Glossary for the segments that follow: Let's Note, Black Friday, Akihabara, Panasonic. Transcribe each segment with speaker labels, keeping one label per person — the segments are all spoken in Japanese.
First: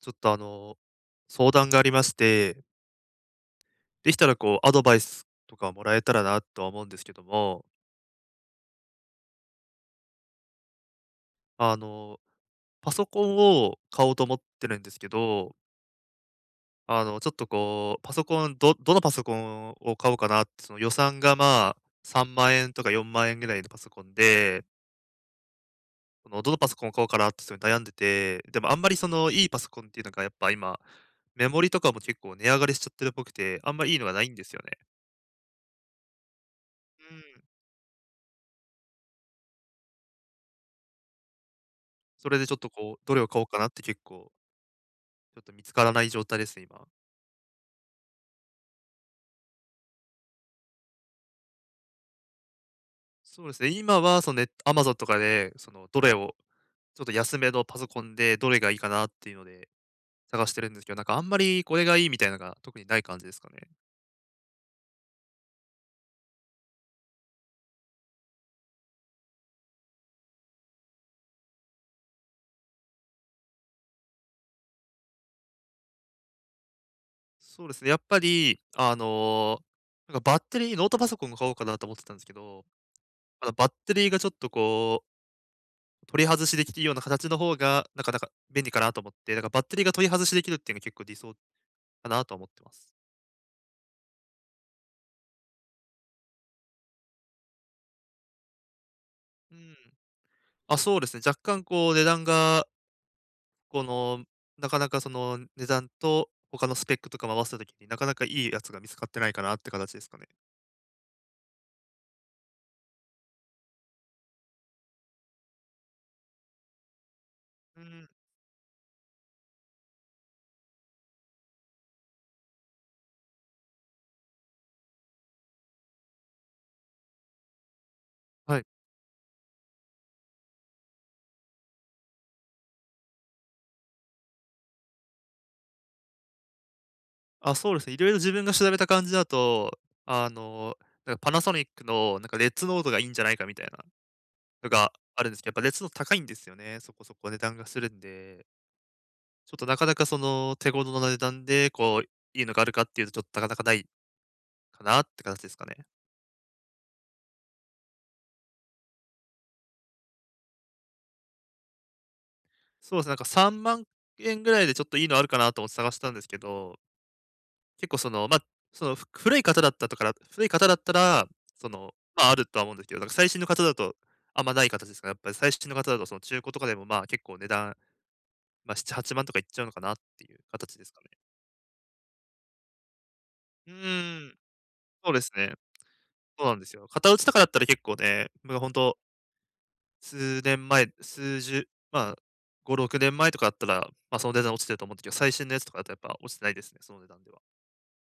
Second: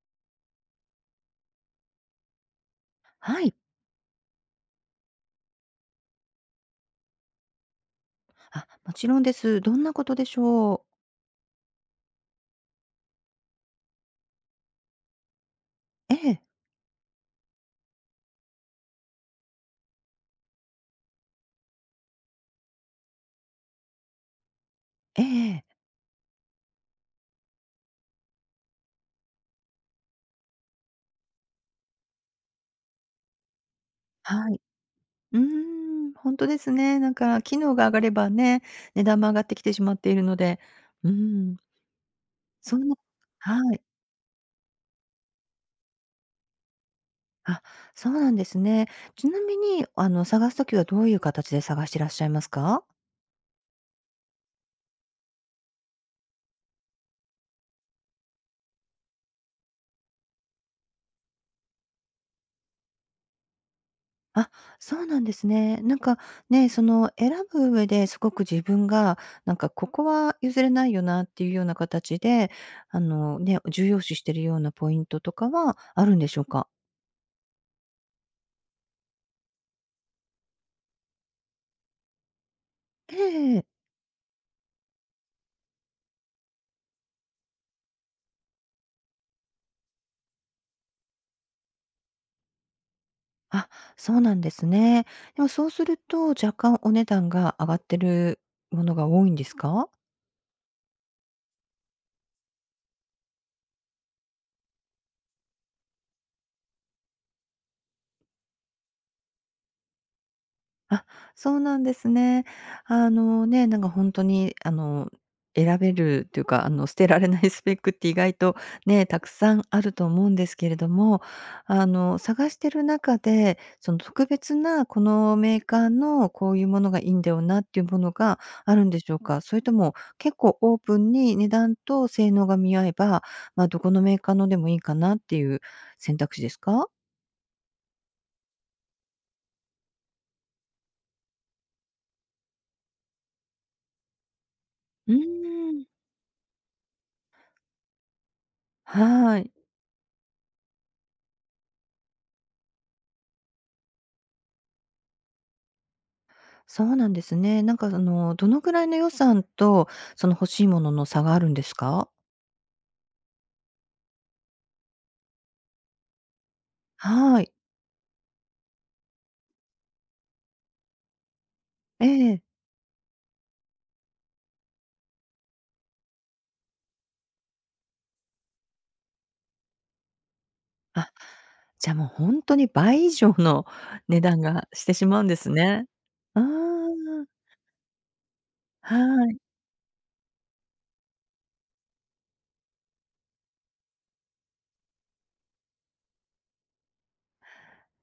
Speaker 1: ちょっと相談がありまして、
Speaker 2: はい。
Speaker 1: できたらアドバイスとかもらえたらなとは思うんですけども、
Speaker 2: あ、もちろんです。どんなことでしょう？
Speaker 1: あの、パソコンを買おうと思ってるんですけど、
Speaker 2: ええ、
Speaker 1: ちょっとこう、パソコン、どのパソコンを買おうかなって、その予算がまあ、3万円とか4万円ぐらいのパソコンで、
Speaker 2: ええええ
Speaker 1: そのどのパソコンを買おうかなってすごい悩んでて、でもあんまりそのいいパソコンっていうのがやっぱ今、メモリとかも結構値上がりしちゃってるっぽくて、あんまりいいのがないんで
Speaker 2: は
Speaker 1: すよ
Speaker 2: い。
Speaker 1: ね。
Speaker 2: うーん、本当ですね。な
Speaker 1: う
Speaker 2: ん
Speaker 1: ん、
Speaker 2: か機能が上がればね、値段も上がってきてしまっているので、うーん、
Speaker 1: それでちょっと
Speaker 2: そん
Speaker 1: こ
Speaker 2: な
Speaker 1: う、どれを買おうかなっ
Speaker 2: は
Speaker 1: て
Speaker 2: い。
Speaker 1: 結構ちょっと見つからない状態ですね、今。
Speaker 2: あ、そうなんですね。ちなみに、探すときはどういう形で探していらっしゃいますか？
Speaker 1: そうですね、今はそのネット Amazon とかで、そのどれを、ちょっと安めのパソコンでどれがいいかなっていうので探してるんですけど、なんかあんまりこれがいいみたいなのが特にない感じですかね。
Speaker 2: あ、そうなんですね。なんかね、その選ぶ上ですごく自分が、なんかここは譲れないよなっていうような形で、あのね、重要視してるようなポイントとかはあるんでしょうか？
Speaker 1: そうですね、やっぱり、なんかバッテリー、ノートパソコン買おうかなと思ってたんですけど、
Speaker 2: え
Speaker 1: あの
Speaker 2: ええ
Speaker 1: バッ
Speaker 2: え。
Speaker 1: テリーがちょっとこう、取り外しできるような形の方が、なかなか便利かなと思って、だからバッテリーが取り外しできるっていうのが結構理想かなと思ってます。
Speaker 2: あ、そうなんですね。でもそうすると、若干お値段が上がってるものが多いんで
Speaker 1: う
Speaker 2: す
Speaker 1: ん。
Speaker 2: か？
Speaker 1: あ、そうですね。若干こう値段がこの、なかなかその値段と他のスペックとかも合わせたときに、なかなかいいやつが見つかってないかなって形ですかね。
Speaker 2: あ、そうなんですね。あのね、なんか本当に選べるっていうか、捨てられないスペッ
Speaker 1: う
Speaker 2: クっ
Speaker 1: ん。
Speaker 2: て意外とね、たくさんあると思うんですけれども、探してる中で、その特別なこのメーカーのこういうものがいいんだよなっていうものが
Speaker 1: はい。
Speaker 2: あるんでしょうか？それとも結構オープンに値段と性能が見合えば、まあ、どこのメーカーのでもいいかなっていう選択肢ですか？
Speaker 1: あ、そうですね。いろいろ自分が調べた感じだと、あの、なんかパナソニックのなんかレッツノートがいいんじゃないかみたいなのが
Speaker 2: う
Speaker 1: あるんですけど、やっぱレッ
Speaker 2: ー
Speaker 1: ツ
Speaker 2: ん。
Speaker 1: ノート高いんですよね。そこそこ値段がするんで、
Speaker 2: はい。
Speaker 1: ちょっとなかなかその手頃な値段で、こう、いいのがあるかっていうと、ちょっとなかなかないかなって形ですかね。
Speaker 2: そうなんですね。なんか、その、どのぐらいの予算と、その欲しいものの差があるんですか？
Speaker 1: そうですね、なんか3万円ぐらいでちょっといいのあるかなと思って探したんですけど、
Speaker 2: はい。
Speaker 1: 結構その、ま、あその、ふ古い方だったとから古い方だったら、その、
Speaker 2: え
Speaker 1: まあ、あ
Speaker 2: え。
Speaker 1: るとは思うんですけど、なんか最新の方だとあんまない形ですかね。やっぱり最新の方だとその中古とかでも、まあ、結構値段、まあ、7、8万とかいっちゃうのかなっていう形ですかね。
Speaker 2: あ、じゃあ、もう本当に倍以上の
Speaker 1: う ー
Speaker 2: 値
Speaker 1: ん、
Speaker 2: 段がしてし
Speaker 1: そうで
Speaker 2: まうん
Speaker 1: す
Speaker 2: です
Speaker 1: ね。
Speaker 2: ね。あ
Speaker 1: そうなんですよ。型
Speaker 2: あ。
Speaker 1: 落ちとかだったら結構ね、ほん
Speaker 2: は
Speaker 1: と
Speaker 2: い。
Speaker 1: 数年前、数十、まあ、5、6年前とかだったら、ま、あその値段落ちてると思うんだけど、最新のやつとかだとやっぱ落ちてないですね、その値段では。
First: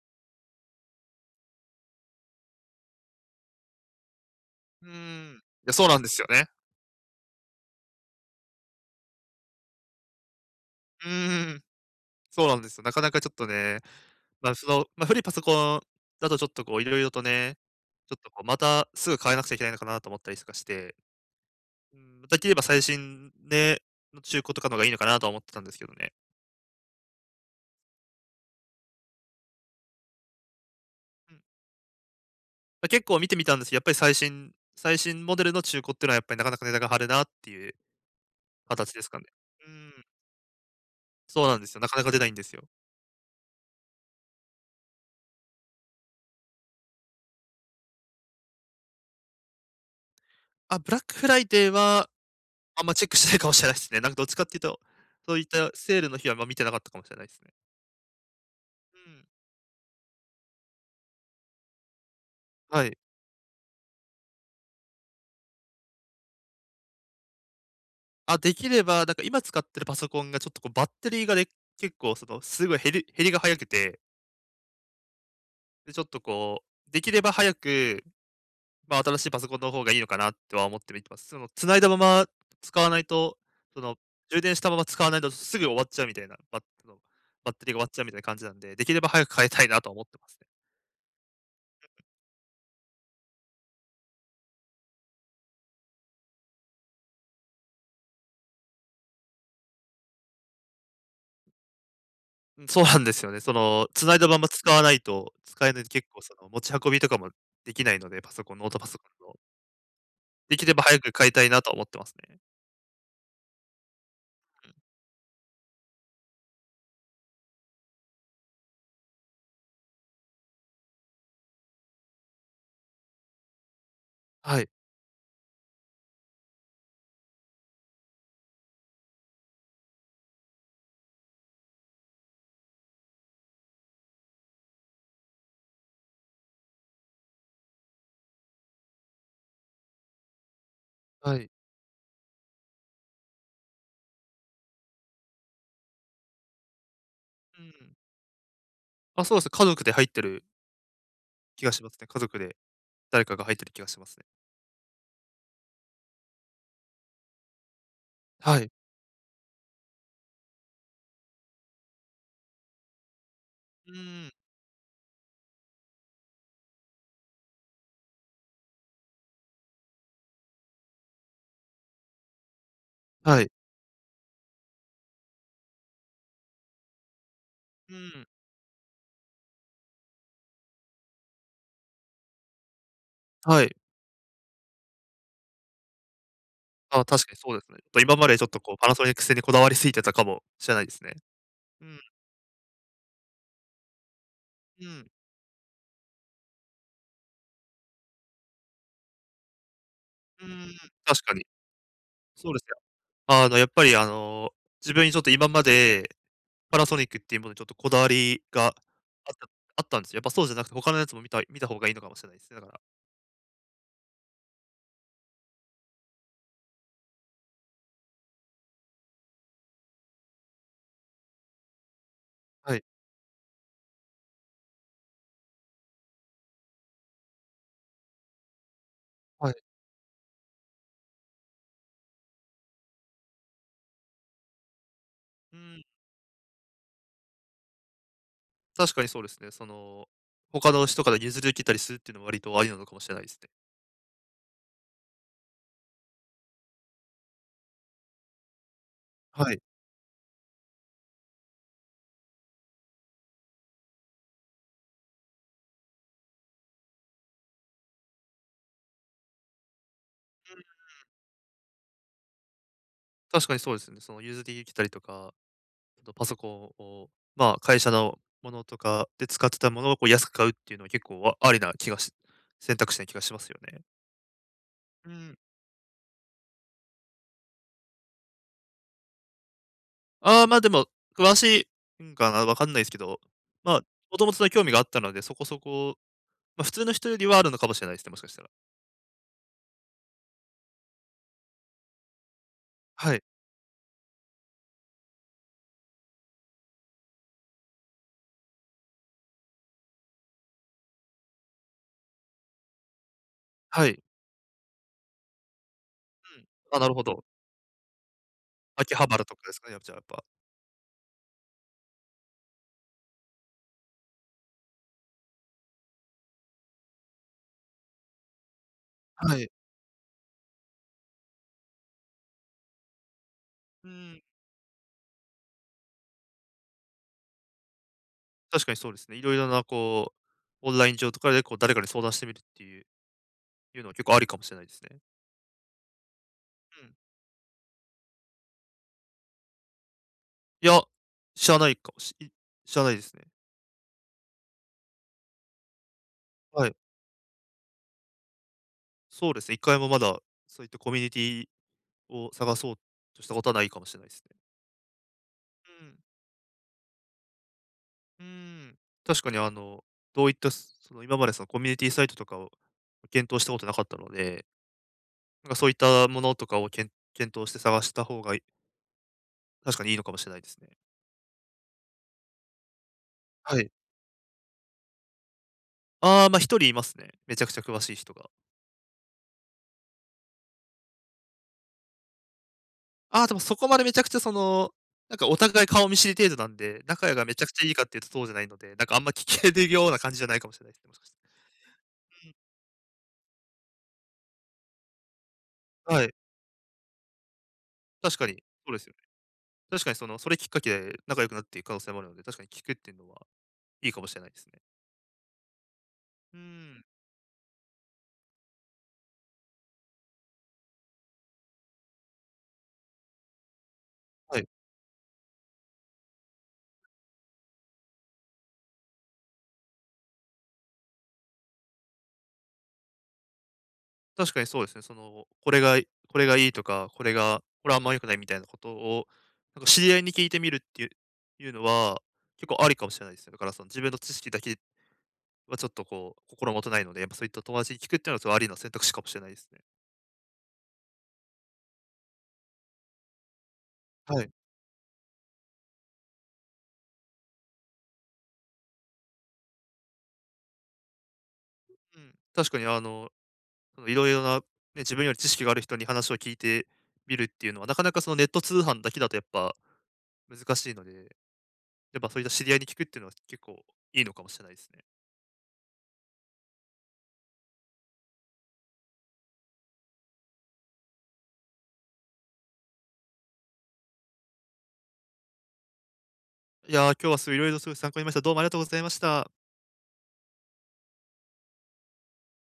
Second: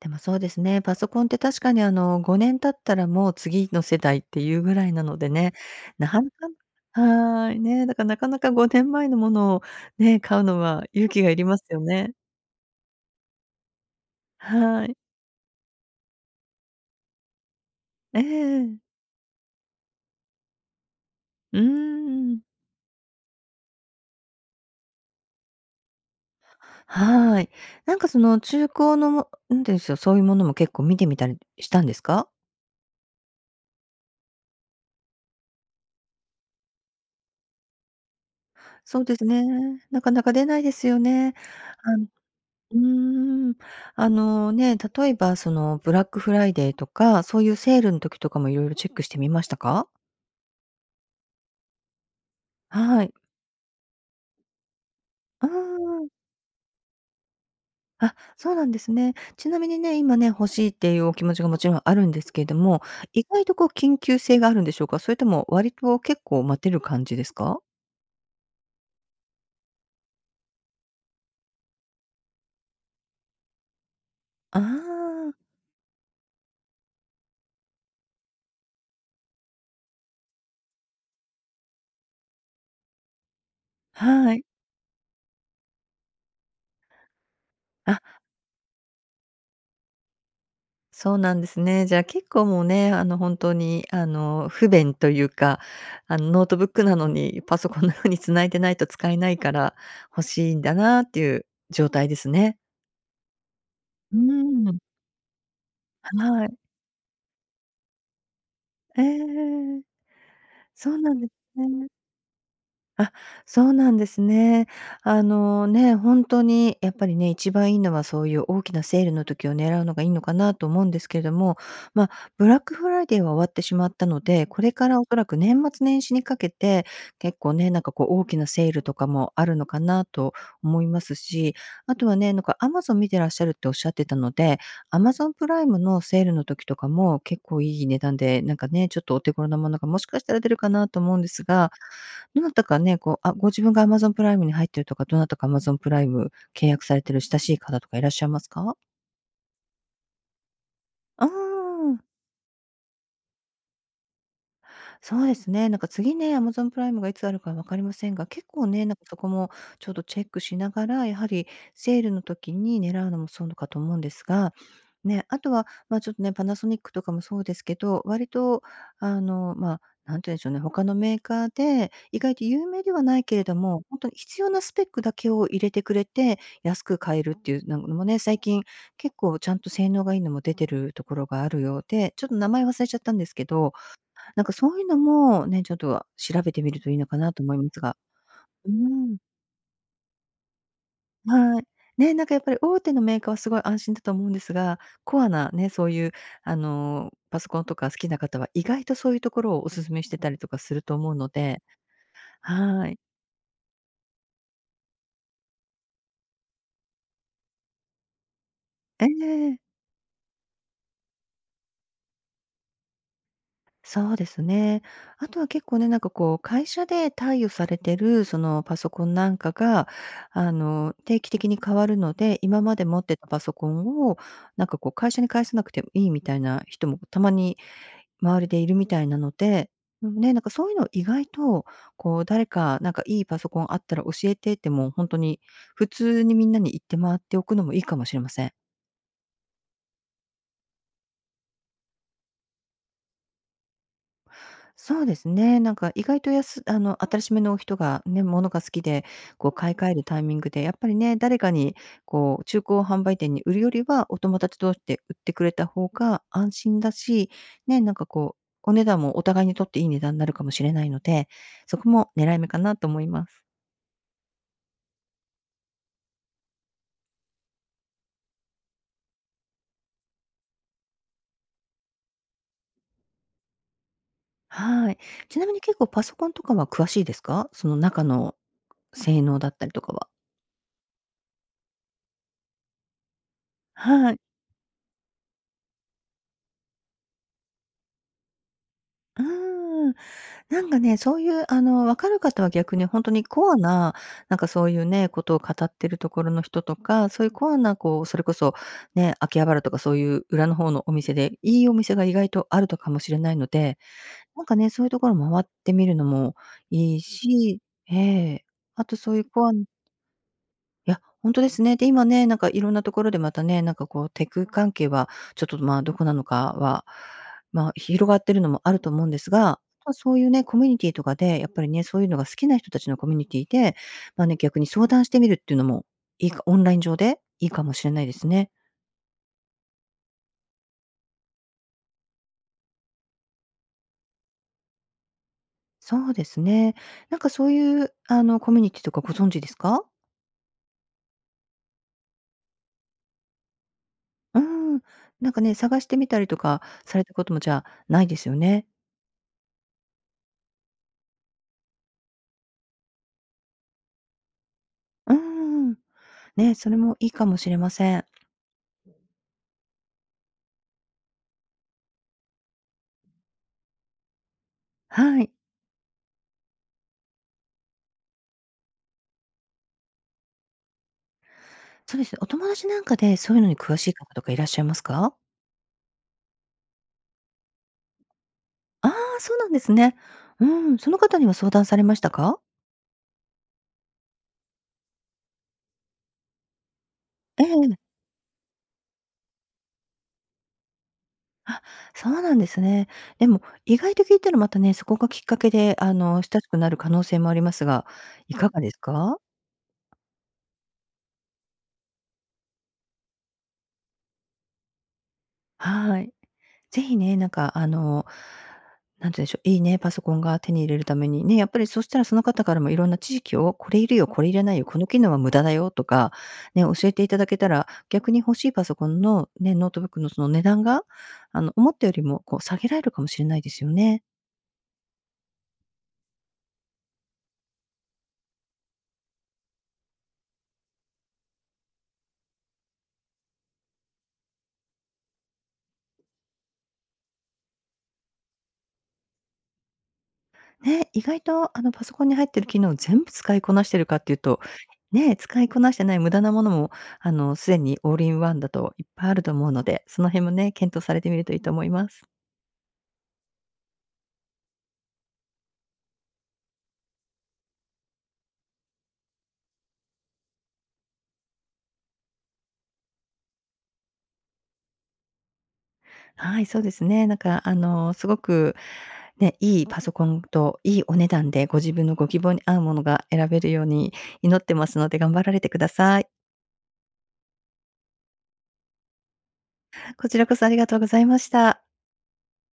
Speaker 2: でもそうですね、パソコンって確かに、5年経ったらもう次の世代っていうぐ
Speaker 1: う
Speaker 2: ら
Speaker 1: ー
Speaker 2: いなので
Speaker 1: ん、い
Speaker 2: ね、
Speaker 1: や、そうなんで
Speaker 2: な
Speaker 1: す
Speaker 2: か
Speaker 1: よ
Speaker 2: な
Speaker 1: ね。
Speaker 2: かはい、ね、だからなかなか5年前のものをね、買うのは
Speaker 1: う
Speaker 2: 勇気がいり
Speaker 1: ー
Speaker 2: ま
Speaker 1: ん。
Speaker 2: すよね。
Speaker 1: そうなんですよ。なかなかちょっとね、まあ、そ
Speaker 2: は
Speaker 1: の、
Speaker 2: い。
Speaker 1: まあ、古いパソコンだとちょっとこう色々とね、ちょ
Speaker 2: え
Speaker 1: っ
Speaker 2: え
Speaker 1: とこうま
Speaker 2: え
Speaker 1: た
Speaker 2: え。
Speaker 1: すぐ変えなくちゃいけないのかなと思ったりとかして、
Speaker 2: うー
Speaker 1: うん、で
Speaker 2: ん。
Speaker 1: きれば最新ね、の中古とかの方がいいのかなとは思ってたんですけどね。
Speaker 2: はい。なんかその中古のもなんていうんですよ、そういうものも結構見てみた
Speaker 1: う
Speaker 2: り
Speaker 1: ん。
Speaker 2: したんですか？
Speaker 1: ま、結構見てみたんですけど、やっぱり最新モデルの中古っていうのはやっぱりなかなか値段が張るなっていう形
Speaker 2: そ
Speaker 1: で
Speaker 2: う
Speaker 1: す
Speaker 2: で
Speaker 1: か
Speaker 2: す
Speaker 1: ね。う
Speaker 2: ね。な
Speaker 1: ん、
Speaker 2: かなか出ないですよね。
Speaker 1: そうなんですよ。なか
Speaker 2: あ
Speaker 1: な
Speaker 2: の
Speaker 1: か出ないんですよ。
Speaker 2: うーん。あのね、例えばそのブラックフライデーとか、そういうセールの時とかもいろいろチェックしてみましたか？
Speaker 1: あ、ブラックフライデーは、あんま
Speaker 2: は
Speaker 1: チェッ
Speaker 2: い。
Speaker 1: クしてないかもしれないですね。なんかどっちかっていうと、そういっ
Speaker 2: う
Speaker 1: たセール
Speaker 2: ん。
Speaker 1: の日はあんま見てなかったかもしれないですね。
Speaker 2: あ、そうなんです
Speaker 1: う
Speaker 2: ね。
Speaker 1: ん。
Speaker 2: ちなみにね、今ね、欲しいっていうお気持ちがもちろんあるんですけれども、
Speaker 1: はい。
Speaker 2: 意外とこう緊急性があるんでしょうか？それとも割と結構待てる感じですか？
Speaker 1: あ、できれば、なんか今使ってるパソコンがちょっとこうバッテリーがで結構そのすごい減りが早くて、
Speaker 2: あ
Speaker 1: で、ちょっとこう、できれば早く、まあ、新しいパソコンの方がいいのかなっては思って見てます。その繋いだまま使わないと、その
Speaker 2: あ、は
Speaker 1: 充
Speaker 2: い。
Speaker 1: 電したまま使わないとすぐ終わっちゃうみたいな、バッテリーが終わっち
Speaker 2: あ、
Speaker 1: ゃうみたいな感じなんで、できれば早く変えたいなとは思ってますね。
Speaker 2: そうなんですね。じゃあ結構もうね、本当に、不便というか、ノートブックなのにパソコンのように繋いでないと使えないから欲しいんだなっていう状態ですね。
Speaker 1: うん、そうなんですよね。その繋
Speaker 2: う
Speaker 1: いだまま使
Speaker 2: ーん。
Speaker 1: わないと、使えないと結構そ
Speaker 2: は
Speaker 1: の
Speaker 2: い。
Speaker 1: 持ち運びとかもできないので、パソコンノートパソコンの。
Speaker 2: ええ。
Speaker 1: できれば
Speaker 2: そう
Speaker 1: 早く
Speaker 2: なんで
Speaker 1: 買いたい
Speaker 2: す
Speaker 1: なとは思っ
Speaker 2: ね。
Speaker 1: てますね。
Speaker 2: あ、そうなんですね。あのね、本当にやっぱりね、一番いいのはそういう大きなセールの時を狙うのがいいのかなと思うんですけれども、まあ、ブラックフライデーは終わってしまったので、
Speaker 1: は
Speaker 2: こ
Speaker 1: い。
Speaker 2: れからおそらく年末年始にかけて、結構ね、なんかこう大きなセールとかもあるのかなと思いますし、あとはね、なんか Amazon 見てらっしゃるっておっしゃってたので、Amazon プライムのセールの時とかも結構いい値段で、なんかね、ちょっとお手頃なものがもしかしたら出るかなと思うんで
Speaker 1: は
Speaker 2: す
Speaker 1: い。
Speaker 2: がどなたかね、こう、あ、ご自分が Amazon プライムに入ってるとか、どなたか Amazon プライム契約されてる親しい
Speaker 1: う
Speaker 2: 方と
Speaker 1: ん。
Speaker 2: かいらっしゃいますか？
Speaker 1: あ、そうです。家族で入ってる
Speaker 2: あ
Speaker 1: 気がしま
Speaker 2: あ。
Speaker 1: すね。家族で誰かが入ってる気がしますね。
Speaker 2: そうですね。なんか次ね、Amazon プライムがいつあるか分かりませんが、結
Speaker 1: は
Speaker 2: 構
Speaker 1: い。
Speaker 2: ね、なんかそこもちょっとチェックしながら、やはりセールの時に狙うのもそうかと
Speaker 1: う
Speaker 2: 思うんです
Speaker 1: ん。
Speaker 2: が、ね、あとは、まあ、ちょっとね、パナソニックとかもそうですけど、割と、まあ、なんて言うんでしょうね、他のメーカーで、意外と有名ではないけ
Speaker 1: は
Speaker 2: れ
Speaker 1: い。
Speaker 2: ども、本当に必要なスペックだけを入れてくれて、安く買えるっていうなん
Speaker 1: う
Speaker 2: のもね、
Speaker 1: ん。
Speaker 2: 最近結構ちゃんと性能がいいのも出てるところがあるようで、ちょっと名前忘れちゃったんですけ
Speaker 1: は
Speaker 2: ど、
Speaker 1: い。
Speaker 2: なんかそういうのもね、ちょっと調べてみるといい
Speaker 1: あ、
Speaker 2: のか
Speaker 1: 確か
Speaker 2: な
Speaker 1: に
Speaker 2: と
Speaker 1: そ
Speaker 2: 思い
Speaker 1: う
Speaker 2: ま
Speaker 1: ですね。
Speaker 2: す
Speaker 1: ちょっ
Speaker 2: が。
Speaker 1: と今までちょっと
Speaker 2: うー
Speaker 1: こうパナソニッ
Speaker 2: ん、
Speaker 1: ク製にこだわりすぎてたかもしれないですね。
Speaker 2: はい。
Speaker 1: うん、
Speaker 2: ね、なんかやっぱり大手のメーカーはすごい安心だと思うんですが、
Speaker 1: うん、
Speaker 2: コアなね、そういうパソコンとか好きな方は意外とそういうところをお勧めしてたり
Speaker 1: う
Speaker 2: とか
Speaker 1: ん、
Speaker 2: すると思う
Speaker 1: 確
Speaker 2: の
Speaker 1: かに。
Speaker 2: で、
Speaker 1: そうですよ。
Speaker 2: はい。
Speaker 1: あのやっぱりあの、自分にちょっと今までパナソニックっていうものにちょっとこだわりが
Speaker 2: え
Speaker 1: た
Speaker 2: え。
Speaker 1: あったんですよ。やっぱそうじゃなくて、他のやつも見た方がいいのかもしれないですね、だから。
Speaker 2: そうですね。あとは結構ね、なんかこう、会社で貸与されてるそのパソコンなんかが、定期的に変わるので、今
Speaker 1: は
Speaker 2: ま
Speaker 1: い、
Speaker 2: で持ってたパソコンを、なんかこう、会社に返さなくてもいいみたいな人もたまに周りでいるみたいなの
Speaker 1: はい。
Speaker 2: で、うんね、なんかそういうの意外と、こう、誰か、なんかいいパソコンあったら教えてっても本当に、
Speaker 1: うん。
Speaker 2: 普通にみんなに言って回っておくのもいいかもしれません。
Speaker 1: 確かにそうですね。その、他の人から譲り受けたりするっていうのは割とありなのかもしれないですね。
Speaker 2: そうですね。なんか意外とやすあの、新しめの人がね、ものが好きで、こ
Speaker 1: は
Speaker 2: う
Speaker 1: い。
Speaker 2: 買い替えるタイミングで、やっぱりね、誰かにこう中古販売店に売るよりは、お友達同士で売ってくれた方が安心だし、ね、なんかこう、お値段もお互いにとっていい値段になるかも
Speaker 1: う
Speaker 2: しれ
Speaker 1: ん、
Speaker 2: ないので、そこも狙い目かなと思います。
Speaker 1: 確かにそうですね。その譲り受けたりとか、あとパソコンを、まあ、会社のものとかで使ってたものをこう安く買うっていうのは結構ありな気がし、選択肢な気がしますよね。
Speaker 2: はい。
Speaker 1: うん。
Speaker 2: ちなみに結構パソコンとかは詳しいですか？その中の性能だったりとかは。
Speaker 1: ああ、まあでも、詳しいんかな、わかんないですけど、まあ、
Speaker 2: は
Speaker 1: も
Speaker 2: い。
Speaker 1: ともとの興味があったので、そこそこ、まあ、普通の人よりはあるのかもしれないですね、もしかしたら。
Speaker 2: うーん。なんかね、そういう、分かる方は逆に本当
Speaker 1: はい。
Speaker 2: にコアな、なんかそういうね、ことを語ってるところの人とか、そういうコアなこう、それこそね、秋葉原とかそういう裏の方のお店で、いいお店が意外とあるとかもしれないので、
Speaker 1: はい。
Speaker 2: なんかね、そういうところ回ってみるのも
Speaker 1: うん。あ、なる
Speaker 2: いい
Speaker 1: ほど。
Speaker 2: しええ。あ
Speaker 1: 秋
Speaker 2: と
Speaker 1: 葉
Speaker 2: そうい
Speaker 1: 原
Speaker 2: う
Speaker 1: とか
Speaker 2: コ
Speaker 1: で
Speaker 2: ア
Speaker 1: す
Speaker 2: な
Speaker 1: かね、じゃあやっぱ。
Speaker 2: いや、本当ですね。で、今ね、なんかいろんなところでまたね、なんかこうテク関係は、ちょっとまあ、どこなのかは、まあ、広がってるのもあると思うんです
Speaker 1: はい。
Speaker 2: が、ま、そういうね、コミュニティとかで、やっぱりね、そういうのが好きな人たちのコミュニティで、
Speaker 1: うん。
Speaker 2: まあね、逆に相談してみるっていうのも、いいかオンライン上でいいかもしれないですね。
Speaker 1: 確かにそうですね。いろいろなこう、オンライン上とかでこう誰かに相談してみるっていうのは結構ありかもしれないですね。
Speaker 2: そうですね。
Speaker 1: うん。
Speaker 2: なんかそういう、コミュニティとかご存知ですか？
Speaker 1: いや、知らないかもしい知らないですね。
Speaker 2: うん。なんかね、探してみたりとか
Speaker 1: はい。
Speaker 2: されたこともじゃあ、ないですよね。
Speaker 1: そうですね、一回もまだそういったコミュニティを探そうとしたことはないかもしれないですね。
Speaker 2: う
Speaker 1: う
Speaker 2: ん。
Speaker 1: ん。
Speaker 2: ね、それもいいかもしれません。
Speaker 1: うん。確かにどういったすその今までそのコミュニティサイトとかを検討したことなかったので、
Speaker 2: はい。
Speaker 1: なんかそういったものとかを検討して探した方が確かにいいのかもしれないですね。
Speaker 2: そうですね。お友達なんかでそういうのに
Speaker 1: はい。
Speaker 2: 詳しい方とかいらっしゃいますか？
Speaker 1: ああ、ま、あ一人いますね。めちゃくちゃ詳しい人が。
Speaker 2: ああー、そうなんですね。うん、その方には相談されましたか？
Speaker 1: ああ、でもそこまでめちゃくちゃその、なんかお互い顔見知り程度なんで、仲がめち
Speaker 2: え
Speaker 1: ゃくちゃいい
Speaker 2: え。
Speaker 1: かっていうとそうじゃないので、なんかあんま聞けるような感じじゃないかもしれないですね、もしかして。
Speaker 2: あ、そう
Speaker 1: う
Speaker 2: な
Speaker 1: ん。
Speaker 2: んですね。でも意外と聞いたらまたね、そこがきっかけで、
Speaker 1: はい。
Speaker 2: 親しくなる可能性もありますが、
Speaker 1: 確か
Speaker 2: い
Speaker 1: に、
Speaker 2: かがで
Speaker 1: そう
Speaker 2: す
Speaker 1: ですよね。
Speaker 2: か？
Speaker 1: 確かにその、それきっかけで仲良くなっていく可能性もあるので、確かに聞くっていうのはいいかもしれないですね。
Speaker 2: はい。
Speaker 1: うー
Speaker 2: ぜ
Speaker 1: ん。
Speaker 2: ひね、なんか、なんて言うんでしょう、いいね、パソコンが手に入れるためにね、やっぱりそしたらその方からもいろんな知識を、これいるよ、これい
Speaker 1: は
Speaker 2: ら
Speaker 1: い。
Speaker 2: ないよ、この機能は無駄だよとか、ね、教えていただけたら、逆に欲しいパソコンのね、ノートブックのその値段が、思ったよりもこう下げられるかもしれないですよね。
Speaker 1: 確かにそうですね。その、これがいいとか、これはあんま良くないみたいなことを、なんか知り合いに聞いてみるっていうのは、結構ありかもしれないですね。だからその自分の知識だけはちょっとこう、心もとないので、やっぱそういった友達に聞くっていうのは、それありの選択肢かもしれないですね。
Speaker 2: ね、意外とパソコンに入ってる機能を全部使いこなしてるかっていう
Speaker 1: はい。
Speaker 2: と、ね、使いこなしてない無駄なものも、すでにオールインワンだといっぱいあると思うので、その辺もね、検討されてみるといいと思いま
Speaker 1: う
Speaker 2: す。
Speaker 1: ん、確かにそのいろいろな、ね、自分より知識がある人に話を聞いてみるっていうのは、なかなかそのネット通販だけだとやっぱ難しいので、やっぱそういった知り合いに聞くっていうのは結構いいのかもしれないですね。
Speaker 2: はい、そうですね。なんか、すごく、ね、いいパソコンといいお値段でご自分のご希望に合うものが選べるように祈ってますので頑張られてください。
Speaker 1: いやー、今日はすごいいろいろすごい参考になりました。どうもありがとうございました。
Speaker 2: こちらこそありがとうございました。